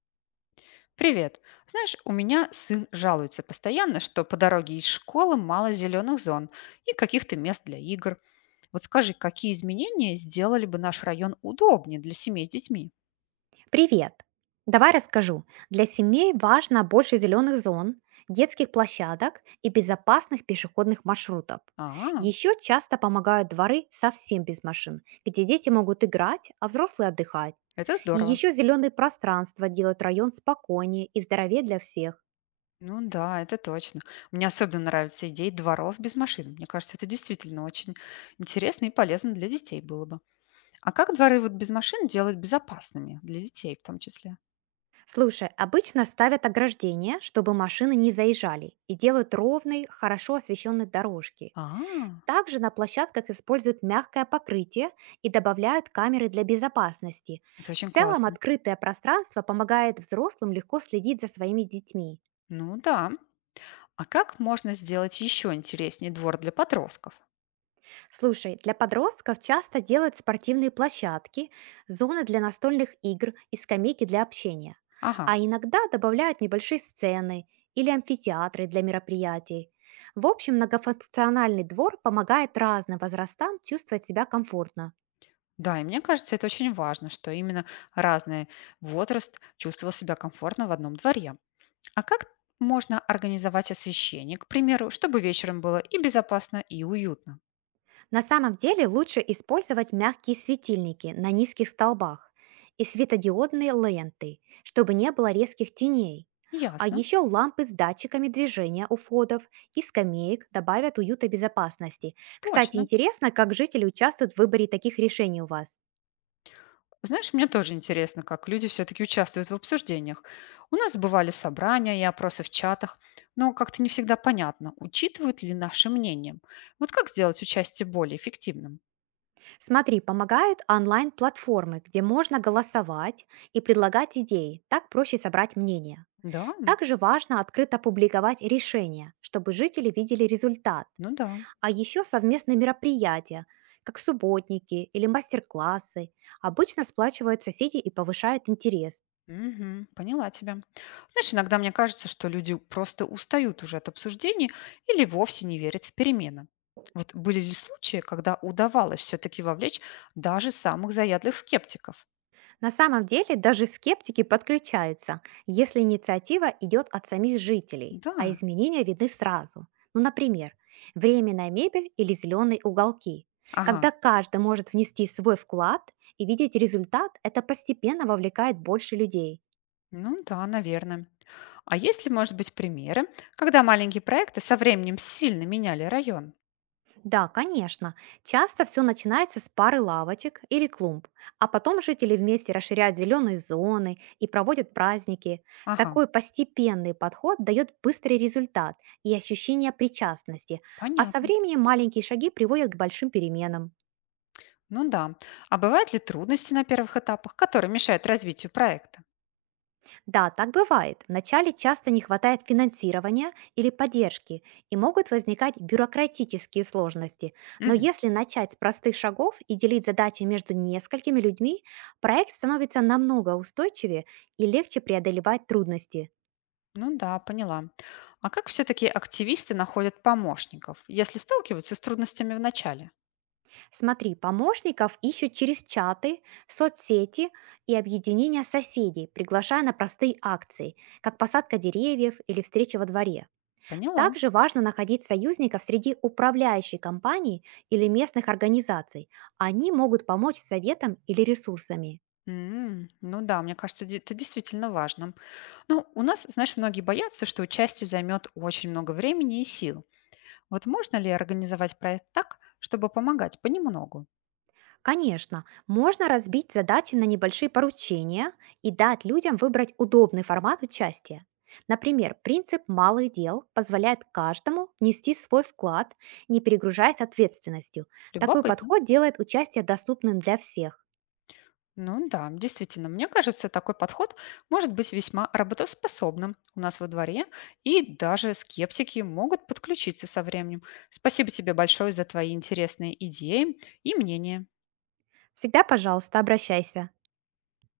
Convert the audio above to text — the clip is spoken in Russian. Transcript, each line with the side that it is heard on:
left: Привет. Знаешь, у меня сын жалуется постоянно, что по дороге из школы мало зеленых зон и каких-то мест для игр. Вот скажи, какие изменения сделали бы наш район удобнее для семей с детьми?
right: Привет! Давай расскажу. Для семей важно больше зеленых зон, детских площадок и безопасных пешеходных маршрутов.
left: А,
right: Еще часто помогают дворы совсем без машин, где дети могут играть, а взрослые отдыхать.
left: это
right: И
left: здорово.
right: еще зеленые пространства делают район спокойнее и здоровее для всех.
left: Ну да, это точно. Мне особенно нравится идея дворов без машин. Мне кажется, это действительно очень интересно и полезно для детей было бы. А как дворы вот без машин делать безопасными для детей в том числе?
right: Слушай, обычно ставят ограждения, чтобы машины не заезжали, и делают ровные, хорошо освещенные дорожки.
left: А,
right: Также на площадках используют мягкое покрытие и добавляют камеры для безопасности.
left: это
right: В
left: очень
right: целом
left: классно.
right: открытое пространство помогает взрослым легко следить за своими детьми.
left: Ну да. А как можно сделать еще интереснее двор для подростков?
right: Слушай, для подростков часто делают спортивные площадки, зоны для настольных игр и скамейки для общения.
left: Ага,
right: А иногда добавляют небольшие сцены или амфитеатры для мероприятий. В общем, многофункциональный двор помогает разным возрастам чувствовать себя комфортно.
left: да, и мне кажется, это очень важно, что именно разный возраст чувствовал себя комфортно в одном дворе. А как можно организовать освещение, к примеру, чтобы вечером было и безопасно, и уютно?
right: На самом деле лучше использовать мягкие светильники на низких столбах и светодиодные ленты, чтобы не было резких теней. А
left: Ясно,
right: еще лампы с датчиками движения у входов и скамеек добавят уюта и безопасности. Кстати,
left: точно.
right: интересно, как жители участвуют в выборе таких решений у вас.
left: Знаешь, мне тоже интересно, как люди все-таки участвуют в обсуждениях. У нас бывали собрания и опросы в чатах, но как-то не всегда понятно, учитывают ли наши мнение. Вот как сделать участие более эффективным?
right: Смотри, помогают онлайн-платформы, где можно голосовать и предлагать идеи. Так проще собрать мнение.
left: Да,
right: Также важно открыто публиковать решения, чтобы жители видели результат.
left: ну да.
right: А еще совместные мероприятия, как субботники или мастер-классы, обычно сплачивают соседей и повышают интерес.
left: Мгм. Поняла тебя. Знаешь, иногда мне кажется, что люди просто устают уже от обсуждений или вовсе не верят в перемены. Вот были ли случаи, когда удавалось все-таки вовлечь даже самых заядлых скептиков?
right: На самом деле даже скептики подключаются, если инициатива идет от самих жителей,
left: Да,
right: а изменения видны сразу. Ну, например, временная мебель или зеленые уголки.
left: ага.
right: Когда каждый может внести свой вклад и видеть результат, это постепенно вовлекает больше людей.
left: Ну да, наверное. А есть ли, может быть, примеры, когда маленькие проекты со временем сильно меняли район?
right: Да, конечно. Часто все начинается с пары лавочек или клумб, а потом жители вместе расширяют зеленые зоны и проводят праздники.
left: Ага,
right: Такой постепенный подход дает быстрый результат и ощущение причастности, а со
left: понятно.
right: временем маленькие шаги приводят к большим переменам.
left: Ну да. А бывают ли трудности на первых этапах, которые мешают развитию проекта?
right: Да, так бывает. Вначале часто не хватает финансирования или поддержки, и могут возникать бюрократические сложности. Но
left: Мгм.
right: если начать с простых шагов и делить задачи между несколькими людьми, проект становится намного устойчивее и легче преодолевать трудности.
left: Ну да, поняла. А как все-таки активисты находят помощников, если сталкиваются с трудностями в начале?
right: Смотри, помощников ищут через чаты, соцсети и объединения соседей, приглашая на простые акции, как посадка деревьев или встреча во дворе.
left: Поняла.
right: Также важно находить союзников среди управляющей компаний или местных организаций. Они могут помочь советом или ресурсами.
left: М, ну да, мне кажется, это действительно важно. Ну, у нас, знаешь, многие боятся, что участие займет очень много времени и сил. Вот можно ли организовать проект так, чтобы помогать понемногу?
right: Конечно, можно разбить задачи на небольшие поручения и дать людям выбрать удобный формат участия. Например, принцип малых дел позволяет каждому внести свой вклад, не перегружаясь ответственностью. Такой
left: Любопытно.
right: подход делает участие доступным для всех.
left: Ну да, действительно, мне кажется, такой подход может быть весьма работоспособным у нас во дворе, и даже скептики могут подключиться со временем. Спасибо тебе большое за твои интересные идеи и мнения.
right: Всегда, пожалуйста, обращайся.